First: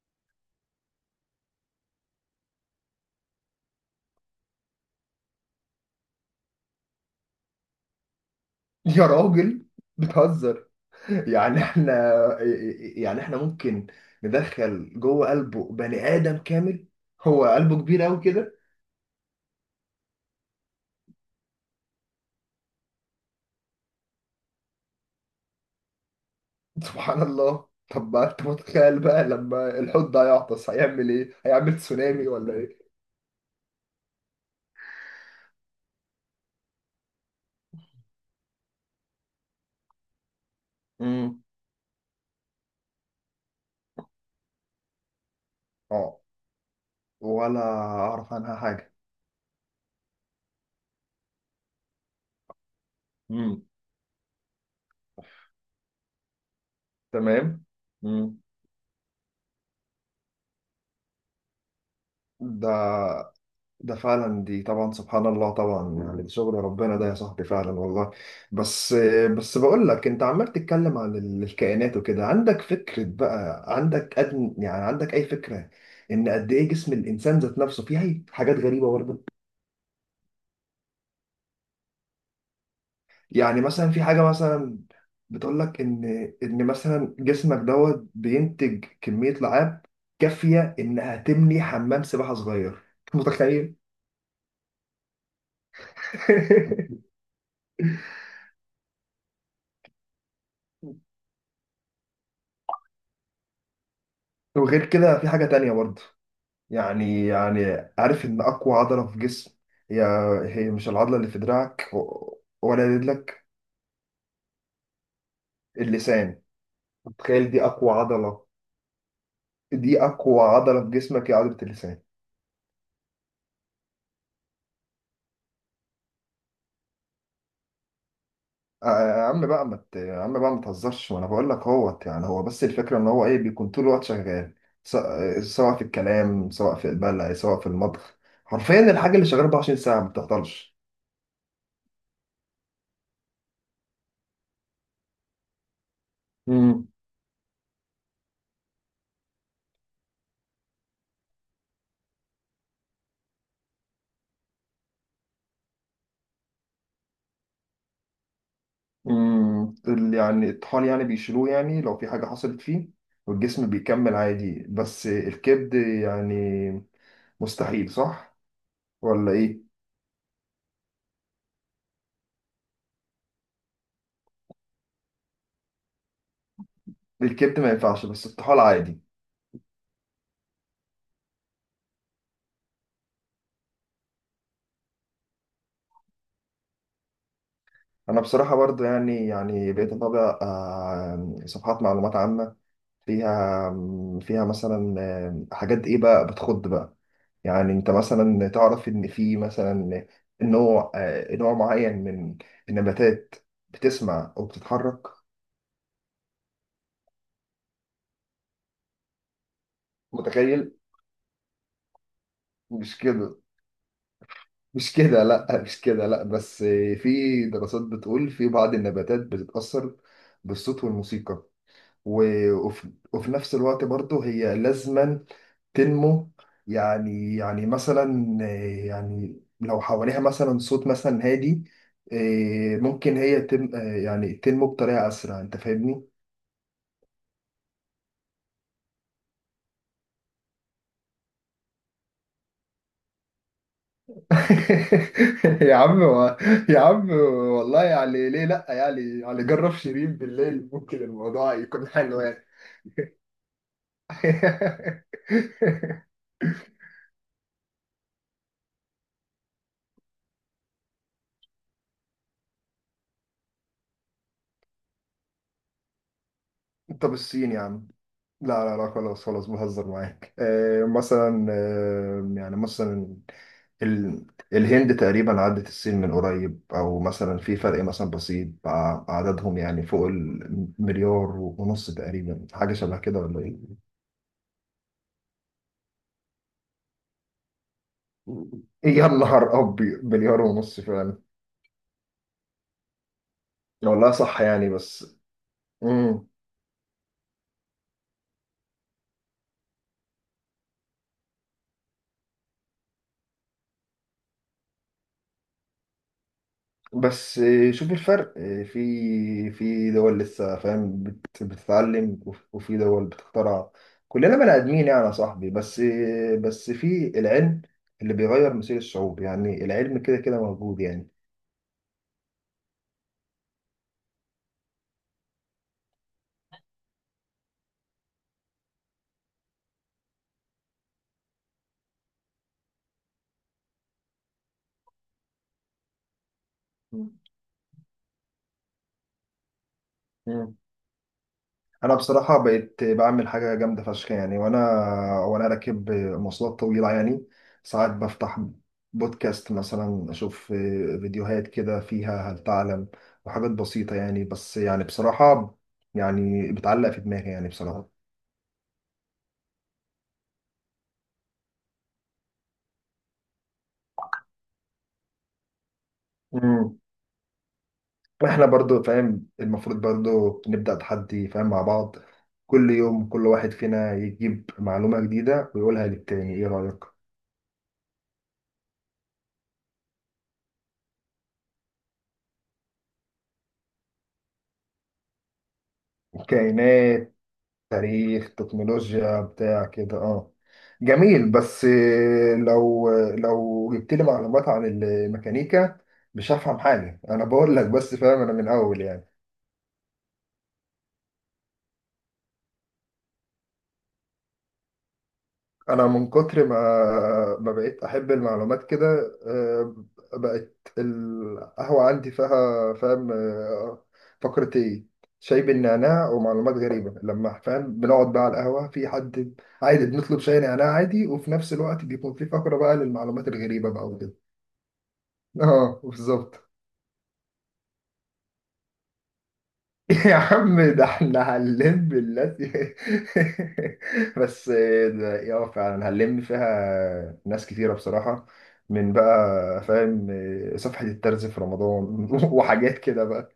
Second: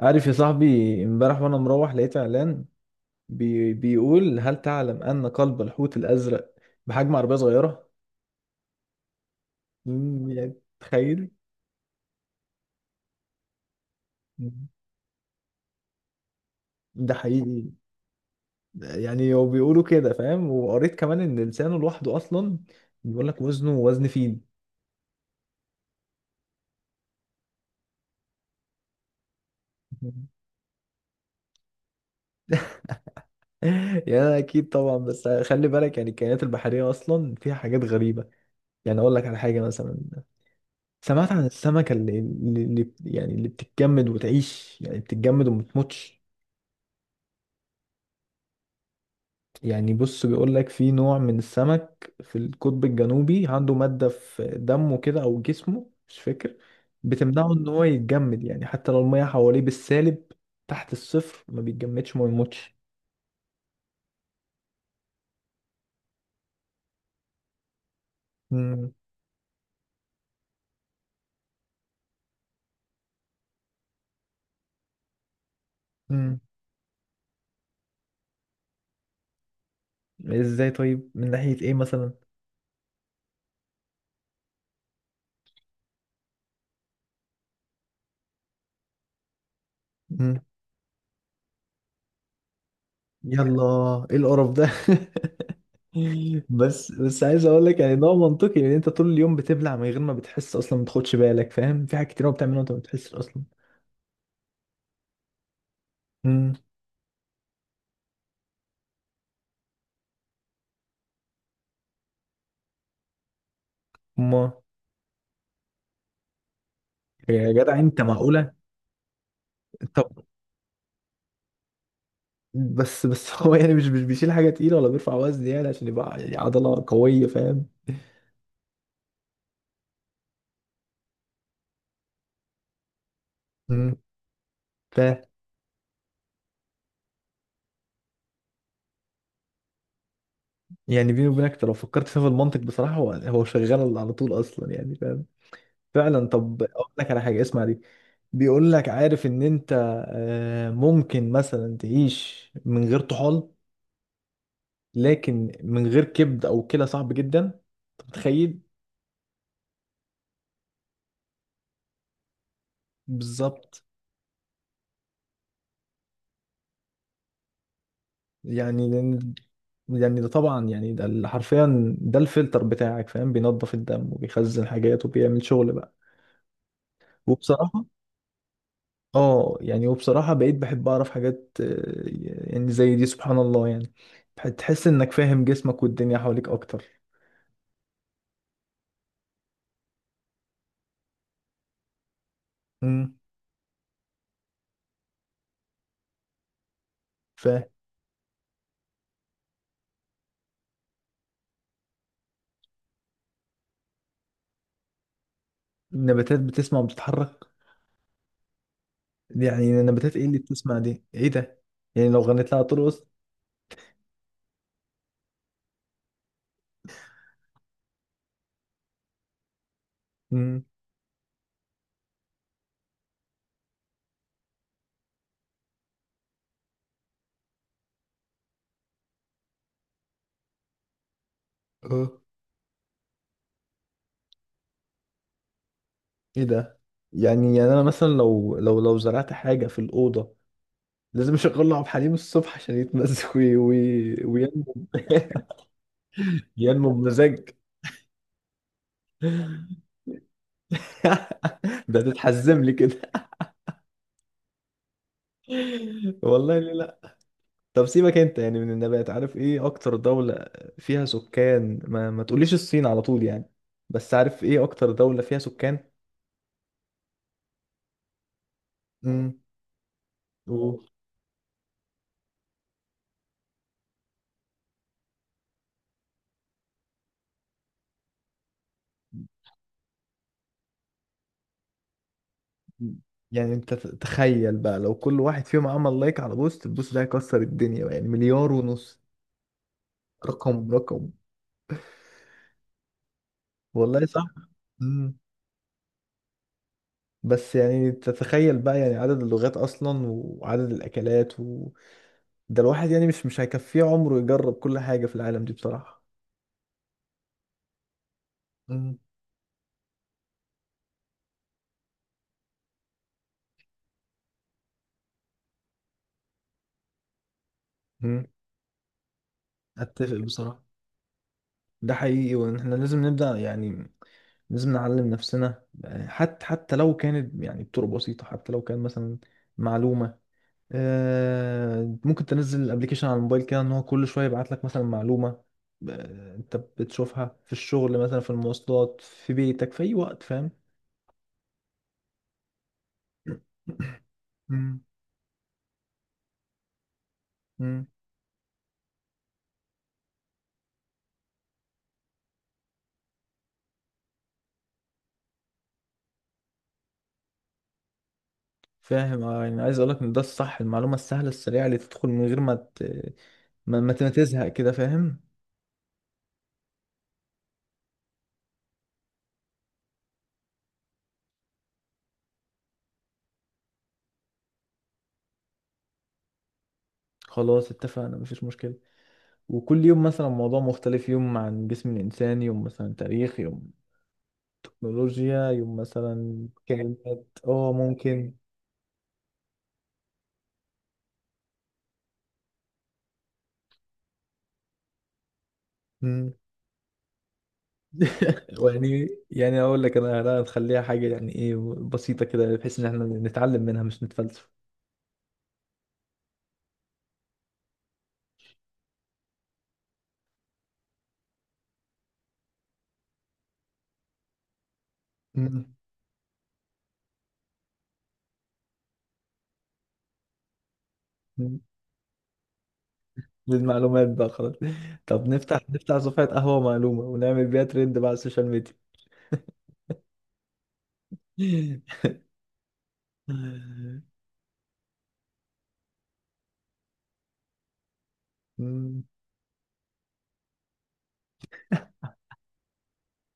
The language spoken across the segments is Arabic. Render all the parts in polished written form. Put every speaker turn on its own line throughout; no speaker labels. عارف يا صاحبي، امبارح وانا مروح لقيت اعلان بي بيقول هل تعلم ان قلب الحوت الازرق بحجم عربيه صغيره.
يا راجل.
يعني
بتهزر.
تخيل،
يعني احنا يعني احنا ممكن ندخل جوه قلبه بني آدم كامل.
ده
هو
حقيقي.
قلبه كبير قوي كده.
يعني هو بيقولوا كده، فاهم؟ وقريت كمان ان لسانه لوحده اصلا بيقول لك وزنه وزن فيل.
سبحان الله، طب ما انت متخيل بقى لما الحوت ده هيعطس هيعمل ايه؟ هيعمل تسونامي ولا ايه؟
يعني أنا اكيد طبعا، بس خلي بالك يعني الكائنات البحريه اصلا فيها حاجات غريبه. يعني اقول لك على حاجه مثلا، سمعت
امم
عن السمكه اللي بتتجمد وتعيش، يعني بتتجمد وما
اه،
بتموتش.
ولا اعرف عنها حاجة.
يعني بص، بيقول لك في نوع من السمك في القطب الجنوبي
امم
عنده مادة في دمه كده او جسمه، مش فاكر،
تمام.
بتمنعه ان هو
امم
يتجمد، يعني حتى لو المية حواليه بالسالب تحت الصفر ما بيتجمدش ما بيموتش.
ده ده فعلا، دي طبعا سبحان الله طبعا، يعني ده شغل ربنا ده يا صاحبي، فعلا والله.
مم.
بس بس بقول لك، انت عمال تتكلم عن الكائنات وكده، عندك فكرة بقى؟ عندك أدن، يعني عندك اي فكرة ان
مم.
قد ايه جسم الانسان ذات نفسه فيه حاجات غريبة برضه؟
ازاي؟ طيب من ناحية ايه مثلا؟
يعني مثلا في حاجة مثلا بتقول لك ان مثلا جسمك دوت بينتج كمية لعاب
مم.
كافية انها تبني حمام سباحة صغير.
يلا،
متخيل؟
ايه القرف ده؟ بس بس عايز اقول لك يعني ده منطقي لان انت طول اليوم بتبلع من غير ما بتحس اصلا، ما تاخدش بالك، فاهم؟ في حاجات كتير أوي بتعملها وانت ما بتحسش اصلا.
وغير كده في حاجة تانية برضه.
امم.
يعني عارف ان اقوى عضله في جسم، هي هي مش العضله اللي في دراعك ولا رجلك.
ما.
اللسان، تخيل،
يا
دي
جدع
اقوى
انت،
عضله.
معقولة؟ طب
في جسمك هي عضله اللسان.
بس بس هو يعني مش بيشيل حاجة تقيلة ولا بيرفع وزن يعني عشان يبقى يعني عضلة قوية، فاهم؟
آه، يا عم بقى ما ت- يا عم بقى ما تهزرش، وانا بقول لك اهوت. يعني هو بس الفكره ان هو ايه، بيكون طول
مم.
الوقت شغال. س-
ف،
سواء في الكلام سواء في البلع سواء في المطبخ، حرفيا الحاجه اللي شغاله 24 ساعه ما بتعطلش.
يعني بيني وبينك أنت لو فكرت فيها بالمنطق، بصراحة هو شغال على طول أصلا يعني، فاهم؟ فعلا. طب أقول لك على حاجة، اسمع دي. بيقول لك عارف إن أنت ممكن مثلا تعيش من غير طحال، لكن من غير كبد أو كلى صعب جدا. أنت متخيل؟
يعني الطحال يعني بيشيلوه يعني لو في حاجة حصلت فيه، والجسم
بالظبط.
بيكمل عادي. بس الكبد يعني مستحيل، صح
يعني لأن-
ولا ايه؟
يعني ده طبعا يعني ده ال- حرفيا ده الفلتر بتاعك، فاهم؟ بينظف الدم وبيخزن حاجات وبيعمل شغل بقى.
الكبد ما
وبصراحة،
ينفعش، بس الطحال عادي.
اه يعني وبصراحة بقيت بحب اعرف حاجات يعني زي دي، سبحان الله يعني. بح- تحس انك فاهم جسمك والدنيا حواليك اكتر.
انا بصراحة برضه، يعني بقيت اتابع صفحات معلومات عامة،
امم.
فيها فيها مثلا حاجات ايه بقى بتخض بقى.
فاهم.
يعني انت مثلا تعرف ان في مثلا نوع معين من النباتات بتسمع وبتتحرك.
النباتات بتسمع وبتتحرك؟ يعني النباتات ايه اللي
متخيل؟
بتسمع دي؟ ايه ده؟ يعني لو غنيت لها
مش
ترقص؟
كده مش كده، لا، مش كده، لا. بس في دراسات بتقول في بعض النباتات بتتأثر
امم.
بالصوت والموسيقى، و... وفي نفس الوقت برضه هي لازما تنمو. يعني مثلا يعني لو حواليها مثلا صوت مثلا هادي،
اه.
ممكن هي تم آه، يعني تنمو بطريقة أسرع. أنت فاهمني؟
ايه ده! يعني يعني انا مثلا لو لو زرعت حاجة في الأوضة لازم اشغل له عبد الحليم الصبح عشان يتمزج، وينمو.
يا عم و... يا
ينمو
عم
بمزاج.
والله، يعني ليه لا، يعني جرب شيرين بالليل، ممكن الموضوع يكون
ده
حلو يعني.
تتحزم لي كده؟ والله ليه لا. طب سيبك انت يعني من النبات، عارف ايه اكتر دولة فيها سكان؟ ما تقوليش الصين على طول يعني. بس عارف ايه اكتر دولة فيها سكان؟
طب الصين يا عم. لا لا لا، خلاص
امم.
خلاص، بهزر معاك.
و...
مثلا، يعني مثلا ال... الهند تقريبا عدت الصين من قريب، او مثلا في فرق مثلا بسيط، عددهم يعني فوق المليار ونص تقريبا، حاجة شبه كده ولا
يعني
إيه؟
انت ت- تخيل بقى لو كل واحد فيهم عمل لايك على بوست، البوست ده هيكسر الدنيا بقى، يعني مليار ونص.
يا نهار ابيض، مليار
رقم.
ونص
رقم.
فعلا.
والله
والله
صح.
صح، يعني بس. مم.
بس يعني تتخيل بقى يعني عدد اللغات اصلا وعدد الاكلات و... ده الواحد يعني مش هيكفيه عمره يجرب كل حاجة في العالم دي بصراحة.
بس شوف الفرق، في
مم.
في دول لسه فاهم بتتعلم، وفي دول بتخترع. كلنا بني ادمين يعني يا صاحبي، بس بس في العلم اللي
مم.
بيغير مصير الشعوب، يعني العلم
اتفق
كده كده
بصراحة،
موجود يعني.
ده حقيقي، وان احنا لازم نبدأ يعني. لازم نعلم نفسنا، يعني حتى حتى لو كانت يعني بطرق بسيطة، حتى لو كان مثلا معلومة ممكن تنزل الابليكيشن على الموبايل كده ان هو كل شوية يبعت لك مثلا معلومة انت بتشوفها في الشغل مثلا، في المواصلات، في بيتك، في اي وقت، فاهم؟
مم. انا بصراحه بقيت بعمل حاجه جامده فشخ يعني،
مم.
وانا راكب مواصلات طويله يعني،
مم.
ساعات بفتح بودكاست مثلا، اشوف فيديوهات كده فيها هل تعلم وحاجات بسيطه يعني. بس يعني بصراحه، يعني بتعلق في دماغي يعني بصراحه.
فاهم، اه. يعني عايز اقول لك ان ده الصح، المعلومه السهله السريعه اللي تدخل من غير ما ت... ما ما تزهق كده، فاهم؟
امم احنا برضو فاهم، المفروض برضو نبدا تحدي فاهم مع بعض، كل يوم كل واحد فينا يجيب معلومه جديده ويقولها للتاني، ايه رايك؟
خلاص اتفقنا، مفيش مشكله. وكل يوم مثلا موضوع مختلف، يوم عن جسم الانسان، يوم مثلا تاريخ، يوم تكنولوجيا، يوم مثلا
كائنات،
كائنات، اه ممكن.
تاريخ، تكنولوجيا بتاع كده، اه جميل. بس لو جبت لي معلومات عن الميكانيكا، مش
مم.
هفهم حاجة، انا بقول لك، بس فاهم انا من اول
ويعني
يعني.
يعني اقول لك انا، أنا هنخليها حاجه يعني ايه، بسيطه كده بحيث ان احنا نتعلم منها مش نتفلسف.
انا من كتر ما ما بقيت احب المعلومات كده، آه، بقت القهوه عندي فيها فاهم، فقره ايه، شاي بالنعناع ومعلومات غريبه، لما فاهم بنقعد بقى على القهوه في حد، عادي بنطلب شاي نعناع عادي، وفي نفس
مم.
الوقت بيكون في فقره بقى للمعلومات الغريبه بقى
للمعلومات
وكده.
بقى خلاص. طب نفتح
اه
نفتح صفحة
بالظبط.
قهوة معلومة ونعمل بيها ترند بقى على السوشيال ميديا.
يا عم، ده احنا هنلم الناس. بس ده يا فعلا هنلم فيها ناس كتيرة بصراحة، من
مم.
بقى فاهم صفحة الترز في رمضان، وحاجات كده بقى.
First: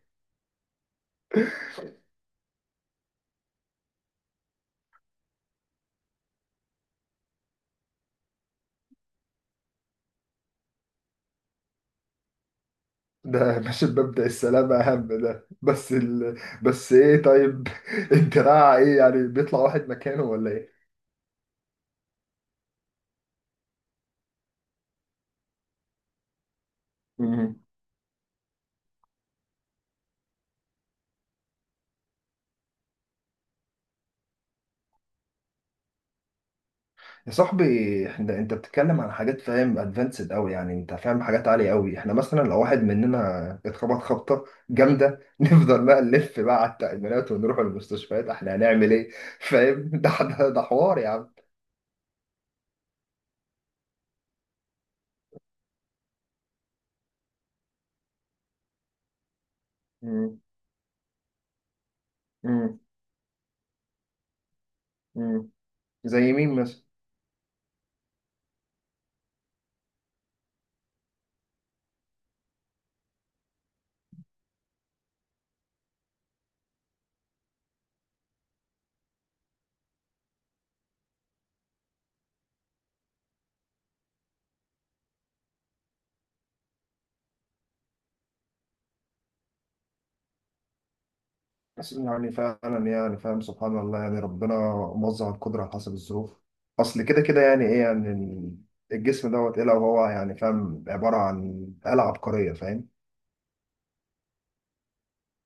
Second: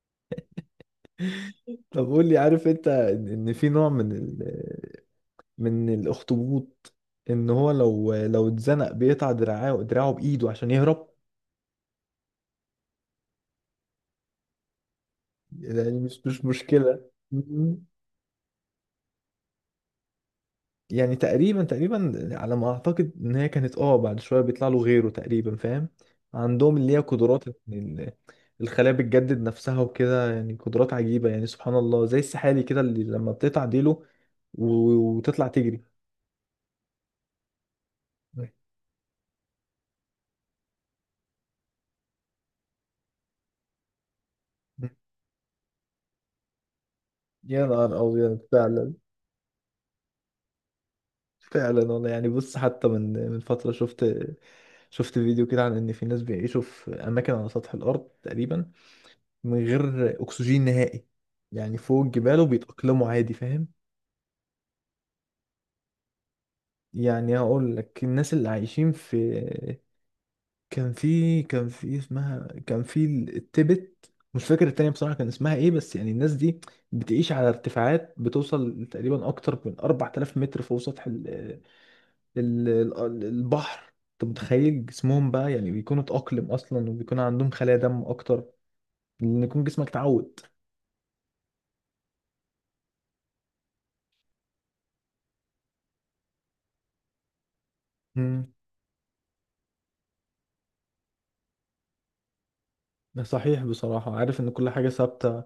طب قول لي، عارف انت ان، إن في نوع من ال... من الاخطبوط ان هو لو اتزنق بيقطع دراعه، دراعه بايده عشان يهرب؟
ده مش مبدأ السلامة أهم ده؟ بس
يعني مش مش
بس
مشكلة.
إيه، طيب، الدراع إيه؟ يعني بيطلع واحد مكانه ولا
يعني تقريبا تقريبا على ما اعتقد ان هي كانت، اه بعد شويه بيطلع له غيره تقريبا، فاهم؟ عندهم اللي هي قدرات إن
إيه؟
ال- الخلايا بتجدد نفسها وكده، يعني قدرات عجيبه يعني، سبحان الله، زي السحالي كده اللي لما بتقطع ديله وتطلع تجري.
يا صاحبي، احنا، انت بتتكلم عن حاجات فاهم ادفانسد قوي يعني، انت فاهم حاجات عاليه قوي. احنا مثلا لو واحد مننا اتخبط خبطه جامده، نفضل بقى نلف بقى على التأمينات ونروح
يا نهار
المستشفيات،
ابيض،
احنا هنعمل
فعلا.
ايه؟ فاهم، ده حوار يا عم.
فعلا والله. يعني بص، حتى من فتره شفت شفت فيديو كده عن ان في ناس بيعيشوا في اماكن على سطح الارض تقريبا من غير
مم.
اكسجين نهائي، يعني فوق الجبال،
مم.
وبيتاقلموا عادي، فاهم؟
مم. زي مين مثلا؟
يعني هقول لك الناس اللي عايشين في، كان في اسمها، كان في التبت، مش فاكر التانية بصراحة كان اسمها ايه. بس يعني الناس دي بتعيش على ارتفاعات بتوصل تقريبا اكتر من 4000 متر فوق سطح ال ال البحر. انت متخيل؟ جسمهم بقى يعني بيكونوا اتأقلم اصلا وبيكون عندهم خلايا دم اكتر، لان يكون جسمك اتعود.
بس يعني فعلا، يعني فاهم سبحان الله، يعني ربنا موزع القدره على حسب الظروف، اصل كده كده يعني ايه
مم.
يعني، الجسم دوت ايه لو هو يعني فاهم، عباره عن آلة عبقريه فاهم.
ده صحيح بصراحة. عارف ان كل حاجة ثابتة،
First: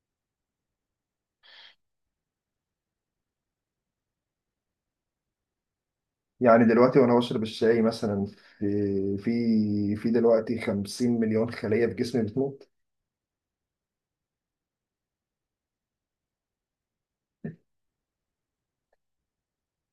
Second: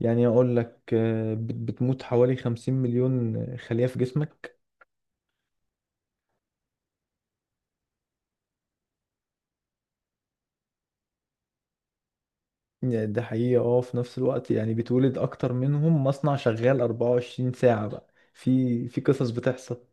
يعني اقول لك بت- بتموت حوالي 50 مليون خلية في جسمك،
يعني دلوقتي وانا بشرب الشاي مثلا، في دلوقتي 50 مليون خلية في جسمي بتموت.
يعني ده حقيقة. اه، في نفس الوقت يعني بيتولد أكتر منهم، مصنع شغال 24 ساعة بقى. في في قصص بتحصل.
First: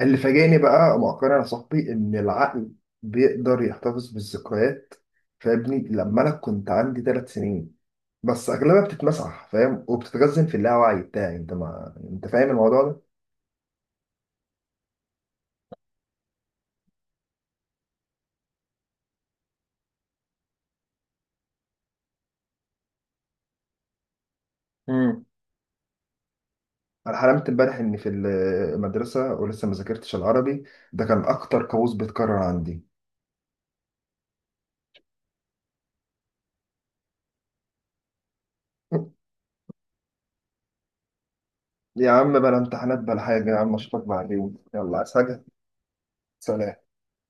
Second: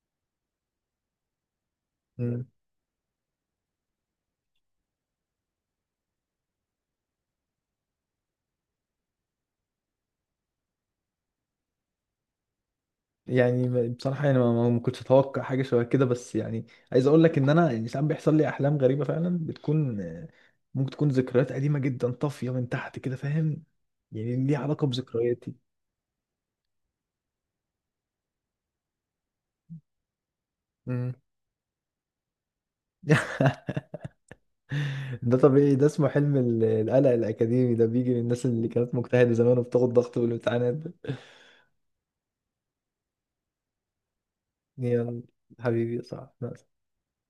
اللي فاجئني بقى مؤخرا يا صاحبي ان
مم.
العقل بيقدر يحتفظ بالذكريات، فابني لما انا كنت عندي 3 سنين، بس اغلبها بتتمسح فاهم وبتتخزن في اللاوعي بتاعي، انت ما انت فاهم الموضوع ده.
يعني ب- بصراحة يعني ما ما- ما كنتش أتوقع حاجة شبه كده، بس يعني عايز أقول لك إن أنا يعني ساعات بيحصل لي أحلام غريبة فعلا، بتكون ممكن تكون ذكريات قديمة جدا طافية من تحت كده، فاهم؟ يعني ليها علاقة
امم
بذكرياتي.
انا حلمت امبارح اني في المدرسة ولسه ما ذاكرتش العربي، ده
مم.
كان اكتر كابوس بيتكرر عندي.
ده طبيعي، ده اسمه حلم ال- القلق الأكاديمي، ده بيجي للناس اللي كانت مجتهدة زمان وبتاخد ضغط بالامتحانات ده.
يا عم، بلا امتحانات بلا حاجة يا عم، اشوفك بعدين، يلا، عايز
يلا
حاجة؟
حبيبي، صح، نعم.
سلام.